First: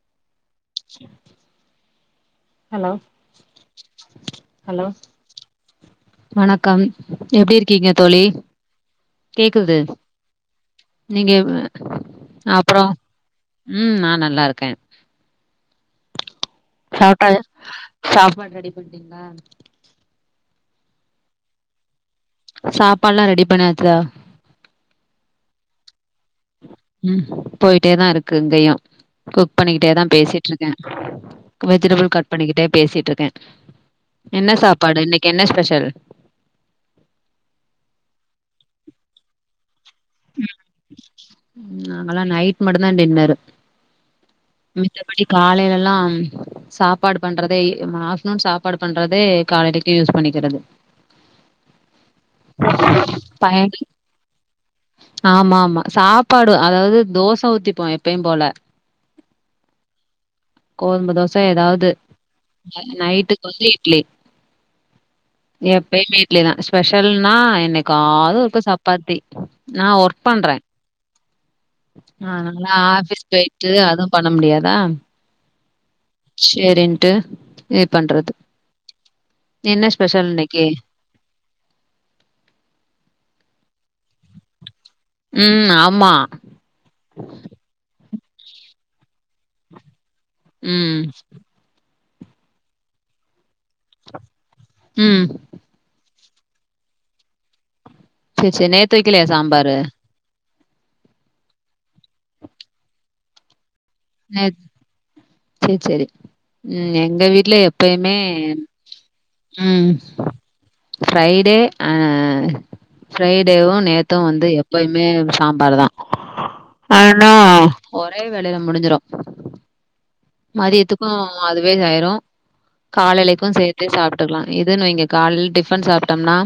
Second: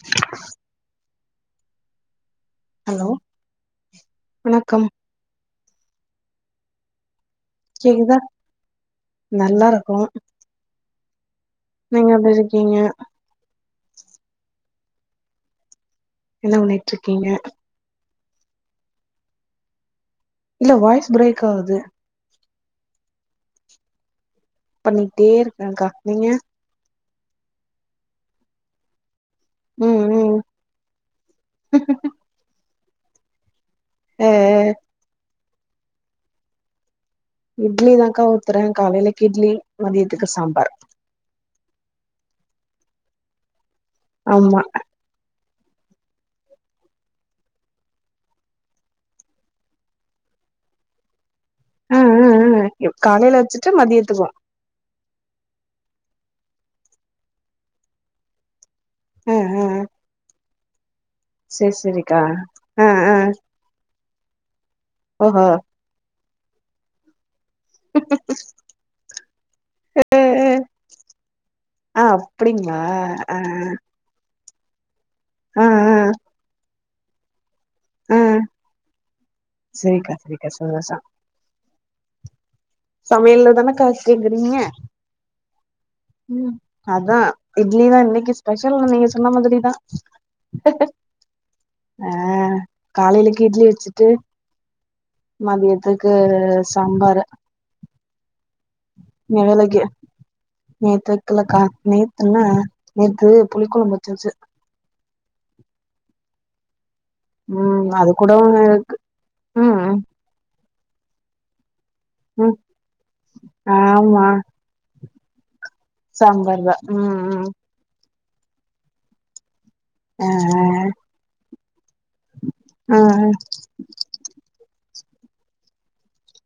[inaudible] [unintelligible] Hello hello வணக்கம் வணக்கம் எப்படி இருக்கீங்க கேக்குதா தோழி நல்லா கேக்குது இருக்கோ நீங்க நீங்க எப்டி இருக்கீங்க அப்பறோ ம் நா நல்லா இருக்கே என்ன பண்ணிட்டு இருக்கீங்க சாப்பிட்டா சாப்பாடு ரெடி பண்னிட்டீங்களா இல்ல வாய்ஸ் பிரேக் ஆகுது சாப்பாடு எல்லா ரெடி பண்ணியாச்சா பண்ணிட்டே இருக்கேக்கா நீங்க ம் போயிட்டே தா இருக்கு இங்கையு குக் பண்ணிக்கிட்டே தா ம் ம் பேசிட்டு இருக்கே வெஜிடபிள் கட் பண்ணிக்கிட்டே பேசிட்டு இருக்கே ஆ என்ன சாப்பாடு இன்னைக்கு என்ன ஸ்பெஷல் இட்லி தானக்கா ஊத்துறே காலையிலக்கு இட்லி மதியத்துக்கு சாம்பார் நாங்கெல்லா நைட் மட்டுதா டின்னர்ரு ஆமா மேத்தபடி காலையிலல்லா சாப்பாடு பண்றதே ஆஃப்டர்நூன் சாப்பாடு பண்றதே காலைலக்கு யூஸ் பண்ணிக்கிறது ஆ ஆ [inaudible] காலையில வச்சுட்டு மதியத்துக்குவோ ஆமா ஆமா சாப்பாடு அதாவது தோசை ஊத்திப்போ எப்பயு போல ம் ஹம் கோதும்ப தோச ஏதாவது செரிக்கா ஆ நைட்டுக்கு வந்து இட்லி ஓஹ எப்பயு வீட்ல தா ஸ்பெஷல்னா என்னைக்குது இருப்ப சப்பாத்தி நான் ஆ ஒர்க் ஆ பண்றே ஆ ஆஹ் நா அப்டிங்களா ஆபிஸ் ஆ போயிட்டு அதுவு பண்ண முடியாதா ஆ ஆ ஆ செரின்ட்டு பண் இது ஆ பண்றது என்ன செரிக்கா ஸ்பெஷல் செரிக்கா இன்னைக்கு சந்தோஷோ சமையல்ல தானே காசேங்கிறீங்க ம் ஆமா ம் அதா இட்லி தா இன்னைக்கு ஸ்பெஷல் நீங்க சொன்ன மாதிரி தா ம் ஆஹ் காலலைக்கு இட்லி வச்சிட்டு ம் மதியத்துக்கு சாம்பரு சேரி சேரி நேத்து வைக்கலையா சாம்பாரு? நிலக்கே நேத்து வைக்கலக்கா நேத்துன்னா நேத்து புளி குழம்பு சேரி சேரி ம் எங்க வீட்ல ம் அது எப்பயுமே கூட இருக்கு ம் ஃரைடே அஹ் ம் ஃரைடேவு நேத்து ஆமா வந்து எப்பயுமே சாம்பார் தான் சாம்பார் தா ம் ஆனா ம் ஒரே வேளையில முடிஞ்சிடும் ஆ மதியத்துக்கும் அதுவே செய்யரும் ஆ காலலிக்கும் செய் ஞ்சி சாப்ட்டுக்கலாம் இதுன்வைங்க காலைய டிஃபன் சாப்ட்டோம்னா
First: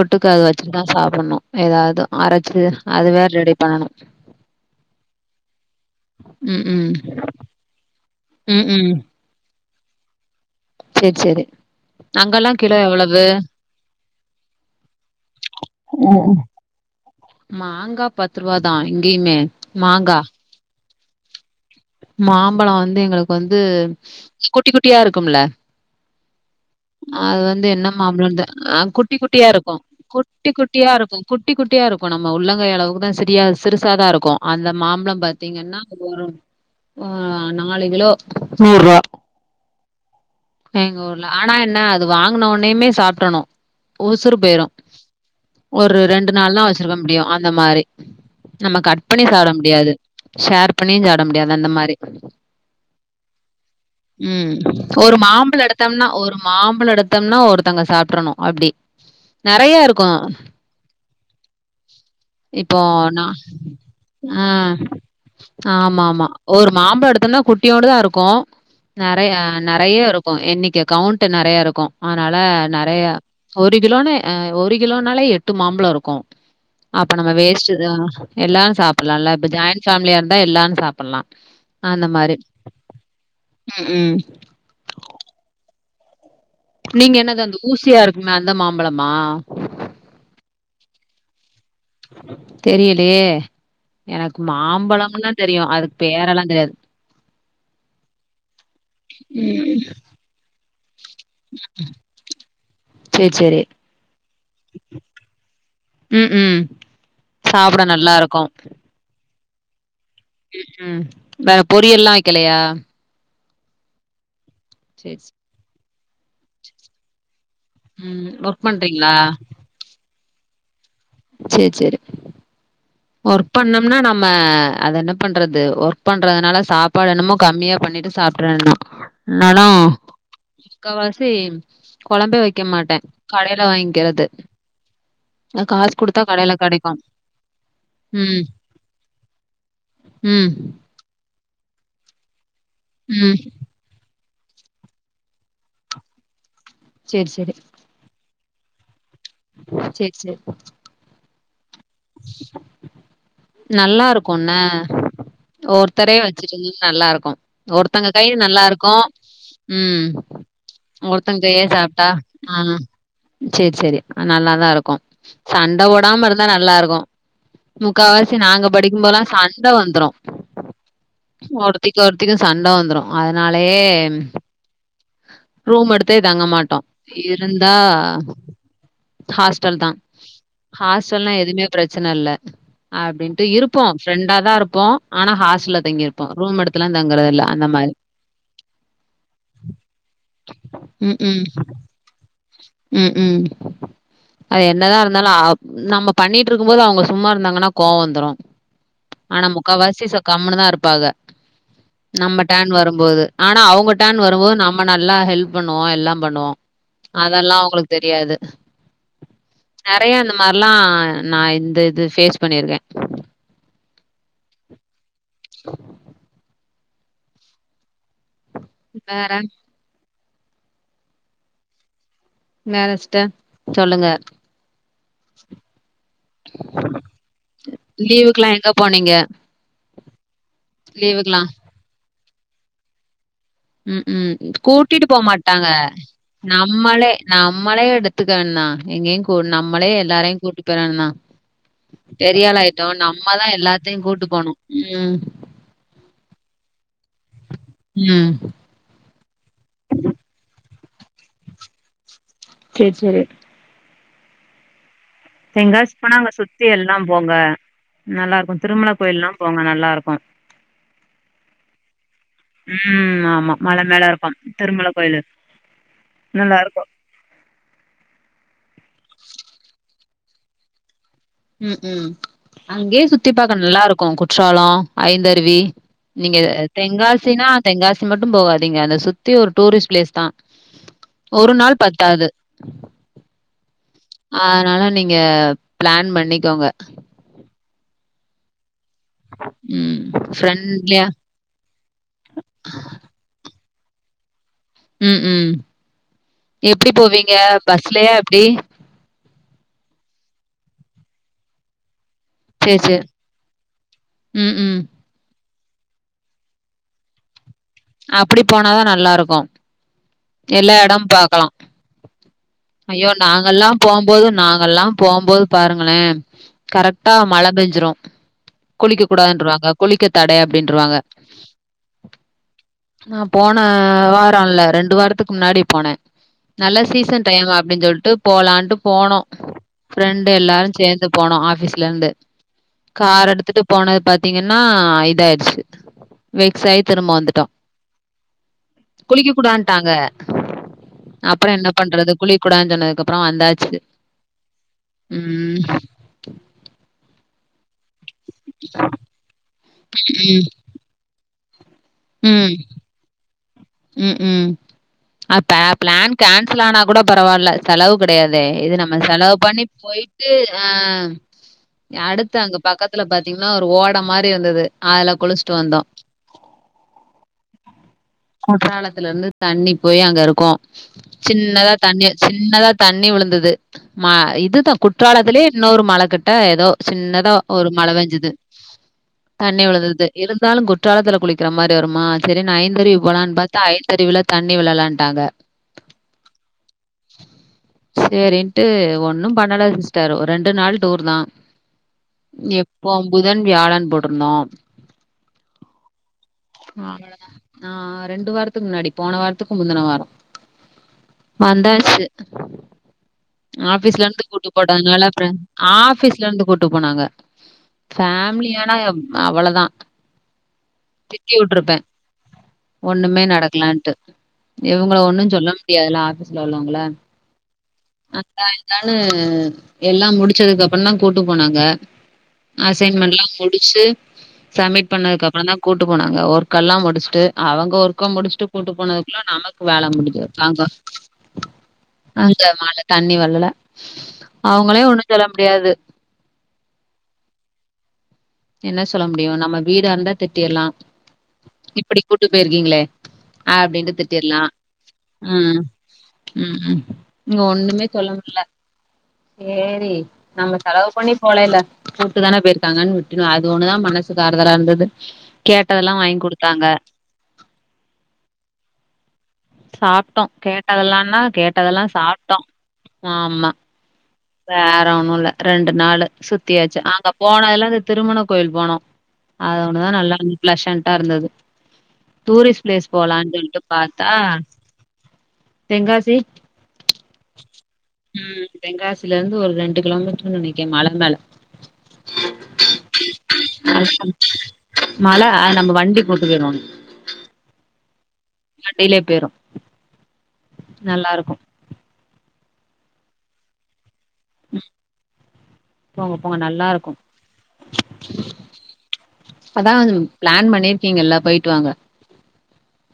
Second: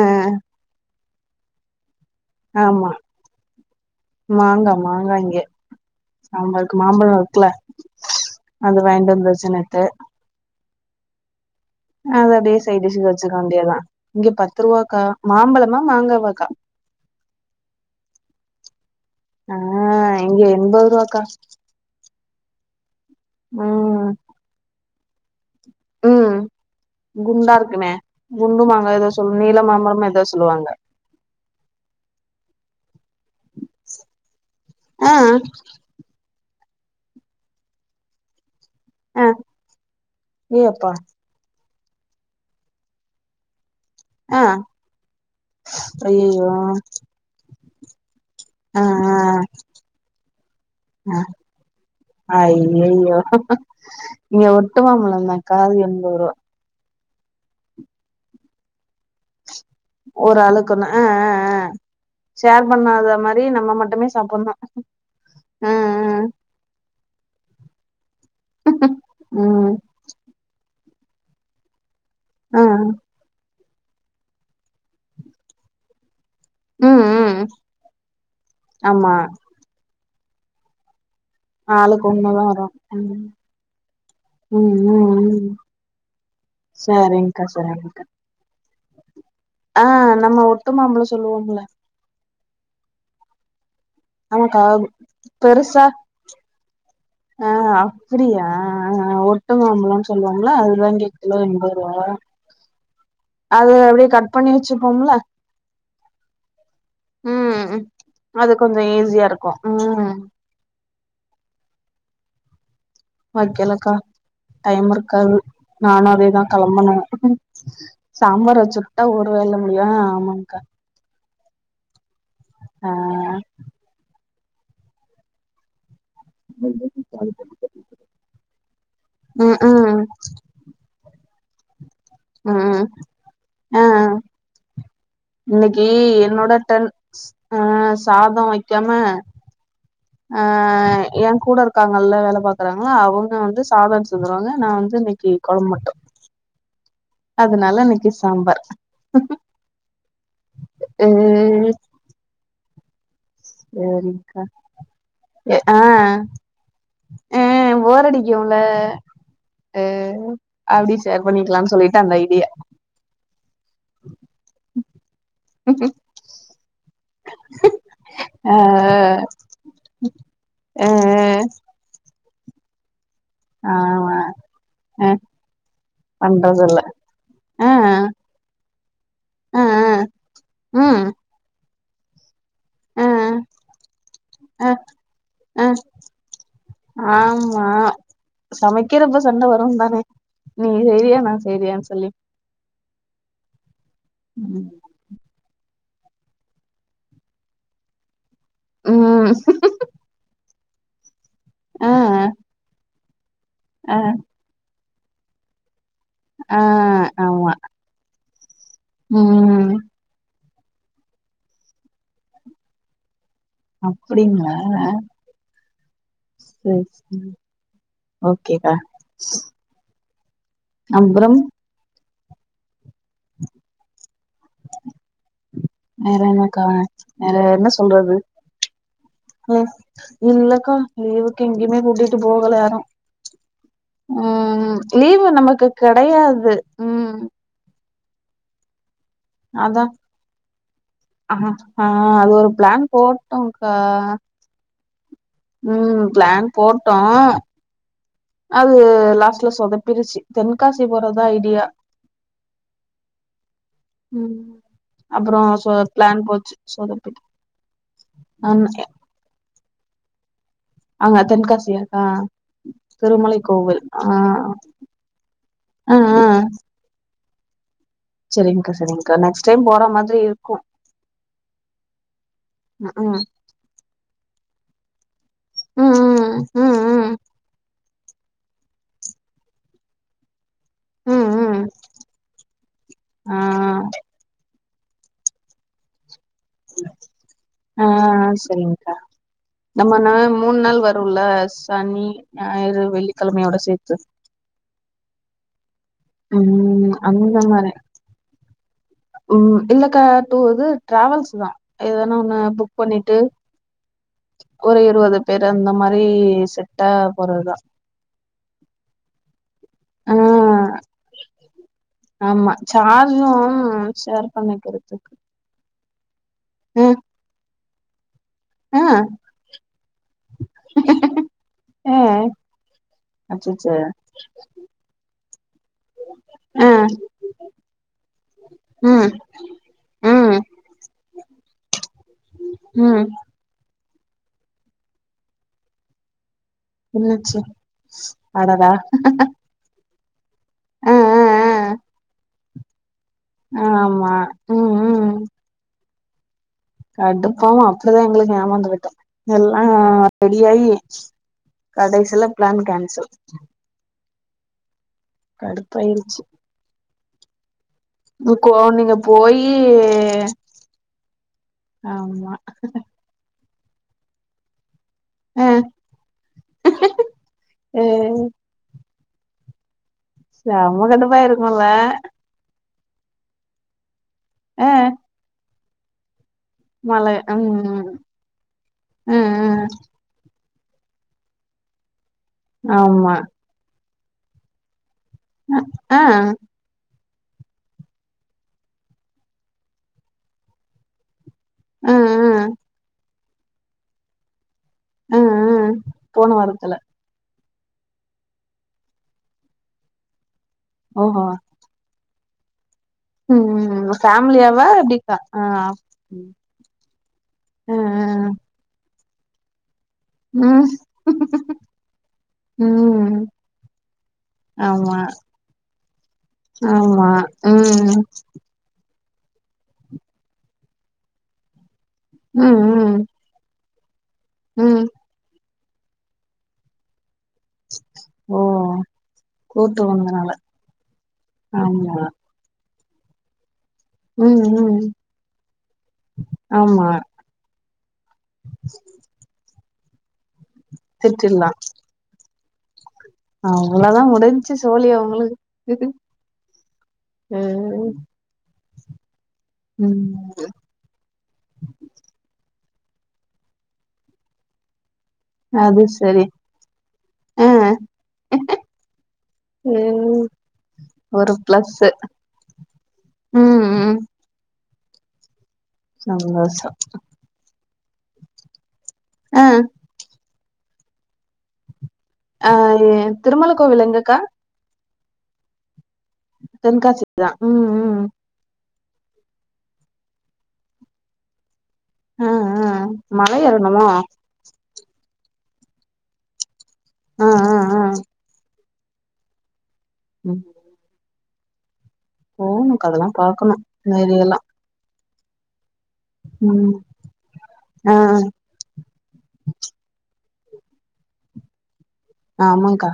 ஆ அத வச்சுதான் சாப்டணும் ஏதாவது அரைச்சு ஆமா அதுவேற ரெடி பண்ணணும் சாம்பார் ம் இருக்கு ம் மாம்பழம் இருக்குல ம் அது ம் வாயிண்ட்டு வந்து வச்ச நேத்து சேர் சேரி அத அப்டியே அங்கல்லாம் கிலோ சைடிஷ்கு எவ்வளவு வச்சுக்க வேண்டியதான் இங்க பத்து ரூபாக்கா மாம்பழமா ம் மாங்காவாக்கா மாங்கா பத்து ரூபா தான் இங்கேயுமே மாங்கா எண்பதுரூபாக்கா மாம்பழம் வந்து எங்களுக்கு வந்து ம் குட்டி குட்டியா இருக்கும்ல ம் [inaudible] அது குண்டா வந்து என்ன இருக்குமே மாப்பழம்னு குண்டு ஆ மாங்கா ஏதோ குட்டி சொல்லு குட்டியா நீள இருக்கும் மாம்பழமோ ஏதோ குட்டி சொல்லுவாங்க குட்டியா இருக்கும் குட்டி குட்டியா இருக்கும் நம்ம உள்ளங்கைய அளவுக்கு தான் சிரியா சிறுசா தான் இருக்கும் அந்த ஆ மாம்பழம் பார்த்தீங்கன்னா அப்பறோம் ஆ நாலு கிலோ நூறூபா அ எங்க ஊர்ல ஆனா என்ன அது வாங்கன உனுமே சாப்படணும் உசுறு ஆ போய்ரும் ஒரு ரெண்டு ஐயையோ நாள் தான் வச்சுருக்க முடியும் அந்த மாரி நம்ம ஆ கட் பண்ணி சாப்பட முடியாது ஷேர் பண்ணியும் சாப்ட முடியாது அந்த மாரி ஐயய்யோ ம் ஒரு மாம்பழம் அது எடுத்தம்னா எண்பது ரூவா ஒரு மாம்பழம் எடுத்தோம்னா ஒருத்தங்க சாப்படணும் அப்டி நெறைய இருக்கும். ஒரு ஆளுக்குன்னா ஆ ஆ ஆ ஷேர் இப்போ பண்ணாத நா மாரி நம்ம மட்டுமே சாப்டணும் ஆமா ஆமா ஒரு மாம்பழ எடுத்தோம்னா குட்டியோன்டு தான் இருக்கும் நறைய ம் ம் நறைய இருக்கும் இன்னைக்கு கவுண்ட் நறையா இருக்கும் அதனால ஆ நறையா ஒரு கிலோன்னு ஒரு கிலோனால எட்டு மாம்பழம் இருக்கும் ம் அப்ப நம்ம ம் வேஸ்ட் தான் எல்லாரும் ஆமா சாப்படலாம் இல்ல இப்ப ஜாயிண்ட் ஃபேமிலியா இருந்தா எல்லாரும் சாப்பல்லாம் ஆளுக்கு ஒன்னுதான் வரும் ம் ம். ம் ம் ம் நீங்க என்னது சரிங்க்கா அந்த ஊசியா சரிங்க்கா இருக்குமே அந்த மாம்பழமா ஆ நம்ம ஒட்டுமாம்பழம் சொல்லுவோம்ல தெரியலேயே எனக்கு ஆமாக்கா மாம்பழம்ல்லாம் தெரியும் பெருசா அதுக்கு பேரெல்லாம் தெரியாது ஆ அப்டியா ஆ ஆ ம். ஒட்டுமாம்பழம் சொல்லுவாங்கள அதுலா இங்க கிலோ எண்பது ரூபா சரி, சரி. அது அப்டியே கட் பண்ணி வச்சுப்போம்ல ம், ம். சாப்பிட ம் நல்லாருக்கும். அது கொஞ்சம் ஈஸியா இருக்கும் ம் ம் வேற பொரியல்லாம் வைக்கலையா வைக்கலக்கா டைம் சேரி சே இருக்காது நானும் அதேதான் கிளம்பனோ ம் சாம்பார் ஒர்க் வச்சுட்டா பண்றீங்களா ஒருவேல்ல முடியும் ஆ ஆமாக்கா சேர் சேரி ஆ ஒர்க் பண்ணோம்னா நம்ம அது என்ன பண்றது ஒர்க் பண்றதுனால ம் சாப்பாடு என்னமோ கம்மியா பண்ணிட்டு சாப்டுறனும் என்னனா முக்காவாசி குழம்பே ம் வைக்க ம் மாட்டேன் கடையில வாங்கிக்கிறது இன்னைக்கி காசு குடுத்தா கடையில என்னோட டேர்ன் கெடைக்கு அ ம் சாதோ வைக்காம ம் ஆ எல்லா கூட இருக்காங்கல்ல வேலை பாக்குறாங்க அவ்ங்க ம் வந்து சாதோ செஞ்சருவாங்க நா வந்து இன்னைக்கி கொழம்பு மட்டு சேரி சேரி அதனால இன்னைக்கி சாம்பார் செரி செரி ம் ம்ம் நல்லா சரிக்கா இருக்குண்ணே ஆ ஒருத்தரே வச்சுட்டு இருந்த நல்லா இருக்கு ஆ போர் ஒருத்தங்க கை அடிக்கும்ல நல்லா இருக்கு ஆ ம் அப்டி ஷேர் ஒருத்தங்கங்கையே பண்ணிக்கலான்னு சொல்லிட்டு சாப்பிட்டா அந்த ஐடியா ஆ சேரி சேரி நல்லாதா இருக்கு சண்டை போடாம இருந்தா நல்லா இருக் கு முக்காவாசி ஆ நாங்க படிக்கும்போலா சண்டை வந்துரு ஆ ஒருத்திக்கு ஒருத்திக்கு சண்ட வந்துரு அதனாலயே ஆமா ஆ ரூம் எடுத்தே தங்க மாட்டோ பண்றதில்ல ஆ இருந்தா ஆ ஹாஸ்டல் தா ம் ஹாஸ்டல்னா எதுவுமே பிரச்சனை இல்ல ஆ அப்டின்ட்டு இருப்போ ஃப்ரெண்டா தா ஆ இருப்போ ஆனா ஆ ஹாஸ்டல்ல தங்கிருப்போ ரூம் எடுத்துலல்லா தங்குறதில்ல அந்த மாரி சமைக்க ரொம்ப சண்டை வரும் தானே நீ செய்ரியா நா செய்ரியன்னு சொல்லி ம்ஹூம் அது ம் என்னதா இருந்தாலு நம்ம பண்ணிட் டு இருக்கும்போது அவங்க சும்மா இருந்தாங்கன்னா கோவம் வந்துரு ம், ஆனா முக்கால்வசிச கம்னு தா இருப்பாங்க ஆ நம்ம டேன் வரும்போது ஆனா அவங்க ஆ டேன் வரும்போது நம்ம நல்லா ஹெல்ப் பண்ணுவோ எல்லாம் பண்ணுவோ ஆ அதெல்லா ஆமா அவ்ங்களுக்கு தெரியாது ம் நெறைய இந்த மாரிலாம் நா இந்த இது பேஃஸ் பண்ணியிருக்கே அப்டிங்களா சேரி சேரி ஓகேடா வேற, அம்பரம் நெனச்சிட்ட சொல்லுங்க வேற என்னக்க வேற என்ன சொல்றது லீவுக்குலாம் எங்க போனீங்க? ம் இல்லக்கா லீவுக்கு லீவுக்குலாம். எங்கேயுமே கூட்டிட்டு போகல யாரு ம்ஹூம் கூட்டிட்டு போமாட்டாங்க கெடையாது நம்மளே ம் நம்மளே எடுத் துக்கான எங் எங் அதா நம்மளே எல்லாரையும் கூட்டிட்டு போயறானுண்ணா ஆ ஆ அது ஒரு பெரியள் பிளான் ஆயிட்டோ நம்மதான் போட்டோம்க்கா எல்லாத்தையு கூட்டு போணு ம் ம் பிளான் போட்டோ ம் அது லாஸ்ட்ல சொதப்பிருச்சு தென்காசி போறதா ஐடியா செரி செரி ம் அப்புறோ சொ தென்காசி போனா பிளான் அங்க போச்சு சுத்தி எல்லாம் சொதப்பிட்டு போங்க நல்லா இருக்கு திருமலை கோயில் எல்லா போங்க நல்லா இருக்கு அங்க தென்காசியாக்கா ம் திருமலை ஆமா கோவில் மழை மேல ஆ இருக்கு திருமலை கோயிலு ஆ ஆ நல்லா இருக்கு செரிங்க்கா செரிங்க்கா நெக்ஸ்ட் டைம் போற மாரி இருக்கு ம்ஹூம் அங்கேயே ம் சுத்தி பாக்க நல்லாருக்கு குற்றாலோ ஐந்தருவி ம் நீங்க ம் ம் ம் தெங்காசினா தென்காசி மட்டு போகாதீங்க அத சுத்தி ஒரு டூரிஸ்ட் பிளேஸ் தா ம் ஒரு ம் நாள் பத்தாது ஆ அதனால நீங்க பிளான் பண்ணிக்கோங்க அ அ அ சரிங்கா நம்ம ம் ந மூன் நாள் ஃப்ரெண்ட்லியா வருல சனி ஞாயிறு வெள்ளிக்கெழமையோட சேத்து ம் ம் எப்டி ம் போவீங்க அந்த மாரி பஸ்லயா எப்டி ம் இல்லக்கா டூ இது டிராவல்ஸ் தா எதனா ஒன்னு புக் சேரி சேரி பண்ணிட்டு ம் ஒரு ம் இருவது பேரு அந்த மாரி செட்டா போறதுதா அப்படி போனாதா நல்லா இருக்கு ஆ எல்லா எடம் பாக்கலா ஆமா ஐயோ சார்ஜும் நாங்கலெல்லா ஷேர் போம்போது நாங்கல்லா பண்ணிக்கிறதுக்கு போம்போது பாருங்களே ம் கரெக்டா மழ பெஞ்சுரு குளிக்க ம் கூடாதுன்றவாங்க குளிக்க தட அப்டின்றுவாங்க அ நா போன வாரோல ரெண்டு வாரத்துக்கு முன்னாடி போனே நல்ல ம் சீசன் டைம் அப்டின் சொல்ட்டு போலான்ட்டு ம் போனோ ஃப்ரெண்டு ம் எல்லாரு சேர்ந்து போனோ ஆபீஸ்ல இருந்து ம் கார் எடுத்துட்டு போனது பாத்தீங்கன்னா இதாயிர்ச்சு வெக்ஸாய் என்னாச்சு அடடா குளிக்க கூடான்ட்டாங்க ஆ ஆ ஆ அப்புறோ என்ன பண்றது குளிக் கூடான் சொன்னதுக்கப் புறோ வந்தாச்சு ஆமா ம் ம் கடுப்பாவு அப்படிதா எங்களுக்கு ஏமாந்து போய்ட்டோ எல்லா ம் ரெடியாயி கடைசில பிளான் கேன்சல் ம் ம் அப்ப பிளான் கடுப்பாயிருச்சு கேன்சல் ஆனா கூட பரவால்ல செலவு கெடையாதே கோ இது நீங்க நம்ம செலவு போயி பண்ணி போயிட்டு ஆ ஆமா அடுத்து அங்க பக்கத் பக்கத்துல பாத்தீங்கன்னா ஒரு ஓடம் மாரி இருந்தது அதுல ஆ குளிஸ்ட்டு வந்தோ ஏ குற்றாலத்துல இருந்து தண்ணி போய் அங்க இருக்கு செம கடுப்பா இருக்குல்ல சின்னதா தண்ணி சின்னதா தண்ணி விழுந்தது மா ஆ இதுதா குற்றாலத்திலயே இன்னொரு மழ கிட்ட எதோ மழ சின்னதா ஒரு மழ ம் பெஞ்சது ம் தண்ணி ம் விழுறது இருந்தாலு குற்றாலத்துல குளிக்கிற மாதிரி வருமா சரின் ஐந்தறிவு ஆமா பாத்தா ஐத்தறிவுல தண்ணி விழலன்ட்டாங்க ம் ஆ சேரின்ட்டு ஒன்னு பண்ணல சிஸ்டர் ஒரு ரெண்டு நாள் டூர் தா ஆ எப்போ புதன் வியாழன் போட்டுருந்தோ ம் ம் போன வாரத்துல அவ்வளதா ஆ ரெண்டு வாரத்துக் முன்னாடி போன வாரத்துக்கு முந்துன வாரோ ஓஹோ வந்தாச்சு ம் ஆபீஸ்ல இருந்து கூட்டு ஃபேமிலியாவா போட்டனால எப்டிக்கா ஃபிரண் ஆ ஆபீஸ்ல ம் இருந்து கூட்டு போனாங்க ம் ஃபேமிலியானா அவ்ளதா ம் திட்டி உட்ருப்பே ஒண்ணுமே ம் நடக்கலன்ட்டு இவங்கள ஆமா ஒன்னு சொல்ல முடியாதுல்ல ஆபீஸ்ல உள்ளவங்கள ஆமா ம் இதா இதான்னு எல்லாம் முடிச்சதுக் அப்பந்தா கூட்டு போனாங்க ம் ம் அசைன்மெண்ட்லா முடிச்சு ம் சப்மிட் பண்ணதுக் அப்றந்தா தா கூட்டு போனாங்க ஒர்க்கல்லா முடிச் அவுங்க ஒர்க்க ஓ முடிச்சுட்டு கூட்டு போனதுக்குள்ள நமக்கு கூட்டு வேல முடிஞ்சி வந்தனால இருக்காங்க ஆமா அந்த மால தண்ணி வர்ல ம் ம் ஆமா என்ன சொல்ல முடியு நம்ம வீடாருந்தா திட்டிட்லா திட்டிர்லா இப்டி கூட்டு போயிருக்கீங்களே அப்டின்ட்டு அவ்ளோதா திட்டிர்லா முடிஞ்ச்சு சோலி ம் அவங்களுக்கு ம் ம் இங்க ஒன்னுமே ம் சொல்ல முல்ல சேரி ம் நம்ம செலவு பண்ணி போல எல்லா கூட்டு தான போயிருக்காங்கன் அது ஒண்ணுதா மனசுக்கு ஆறுதலா இருந்துது அது சரி ஆ சாப்ட்டோ ம். கேட்டதல்லான்னா ஒரு கேட்டதல்லா பிளஸ்ஸு சாப்ட்டோ ஆமா ம் ம் வேற ஒன்னு இல்ல ரெண்டு நாளு சந்தோஷோ சுத்தியாச்சு அங்க போனதுல அந்த திருமண கோயில் போனோ ஆ அத ஒன்னு தா நல்லா இருந்து பிளஷன்டா இருந்து ஆ டூரிஸ்ட் பிளேஸ் எ போலான் திருமல சொல்ட்டு பா கோவில் எங்கக்கா தென்காசி தென்காசி இதா ம் ம் ம் தென்காசிலேருந்து ஒரு ரெண்டு கிலோமீட்ருன் நெனைக்கிறே மல மேல ஆ ஆ மலை [inaudible] ஏறணுமோ ஆ மல அ நம்ம வண்டி போட்டு போயிடணு ஆ ஆ ஆ வண்டிலே பேயிரு ம் நல்லாருக்கு போணு கா அதாலா பாக்கணு [unintelligible] எல்லா போங்க போங்க நல்லா ம் இருக்கு ஆ அதா அது பிளான் பண்ணிருக்கீங்கல்ல போயிட்டு வாங்க ஆமாங் கா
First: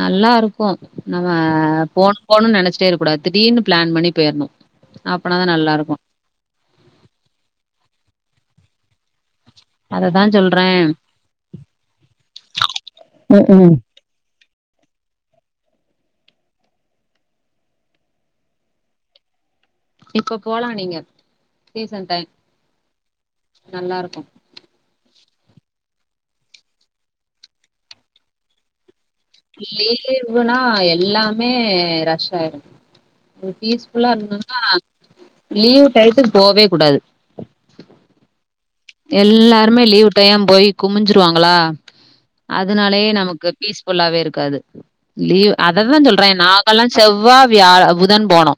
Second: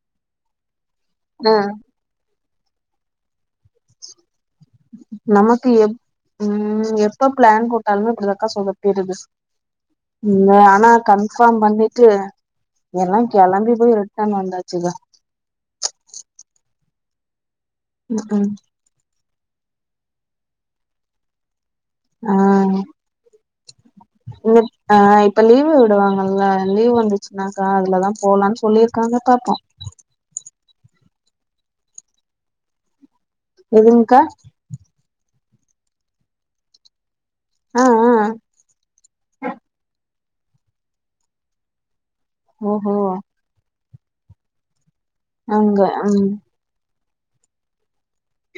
நல்லா இருக்கு நம்ம ஆ போனு போனு நெனைச்சிட்டே இருக்ககூடாது திடீர்னு பிளான் பண்ணி பேயிர்ணு நமக்கு எப் ம் எப்ப பிளான் போட்டாலுமே இப்டிதாங் கா சொதப்பிடுது அததா ம் சொல்றே ஆனா கன்ஃபார்ம் பண்ணிட்டு எல்லா ம் கெளம்பி ம் போய் ரிட்டன் வந்தாச்சுங்க ம் இப்போ போலா நீங்க சீசன் டைம் ஆ நல்லா இருக்கு இல்ல ஆ இப்ப லீவு விடுவாங்கல்ல லீவ் வந்துச்சுன்னாக்கா அதுலதா போலான் சொல்லிருக்காங்க பாப்போ லீவே இல்லன்னா எல்லாமே ரஷ் ஆயிரு ஒரு பீஸ்ஃபுல்லா எதுங்க்கா இருந்துதுன்னா லீவ் டைத்துக்கு போவே கூடாது ஆ ஆ எல்லார்மே லீவ் டயம் போய் குமிஞ்சிருவாங்களா ஓஹோ அதனாலே நமக்கு பீஸ்ஃபுல்லாவே இருக்காது லீவ் அங்க அததா ம் சொல்றே நாங்கல்லா செவ்வா வியா புதன் போனோ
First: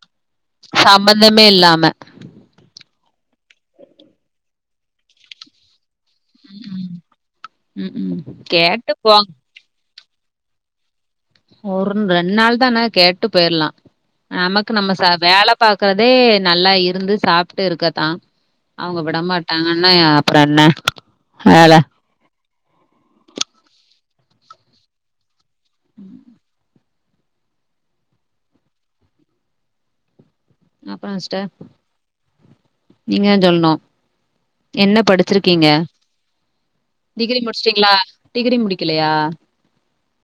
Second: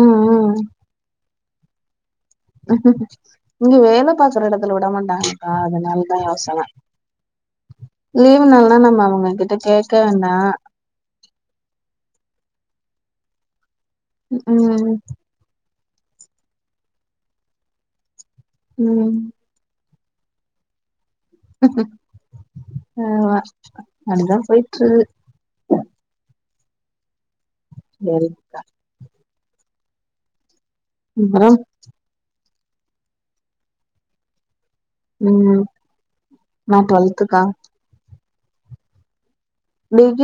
ம் ம் சம்மந்தமே இல்லாம இங்க வேலை பாக்குற இடத்துல விட மாட்டாங்க்கா அதனால ம் ம் லீவு நாள்னா கேட்டு நம்ம போங்க அவங்க கிட்ட கேட்க வேணா ஒரு ரெண்டு நாள் தான கேட்டு போயிர்லா நமக்கு நம்ம ம் ச வேலை பாக்குறதே நல்லா இருந்து சாப்ட்டு இருக்கதா அவுங்க ம் விடமாட்டாங்க என்னயா அப்புற என்ன வேல ஆமா அப்டிதா போயிட்டு இருக்குது உம் சேரிக்கா அப்புற சிஸ்டர் அப்றம் நீங்கதா சொல்ணு என்ன ம் படிச்சிருக்கீங்க நா டிகிரி டுவெல்த்துக்கா முடிச்சுட்டீங்களா டிகிரி முடிக்கலையா டிகிரி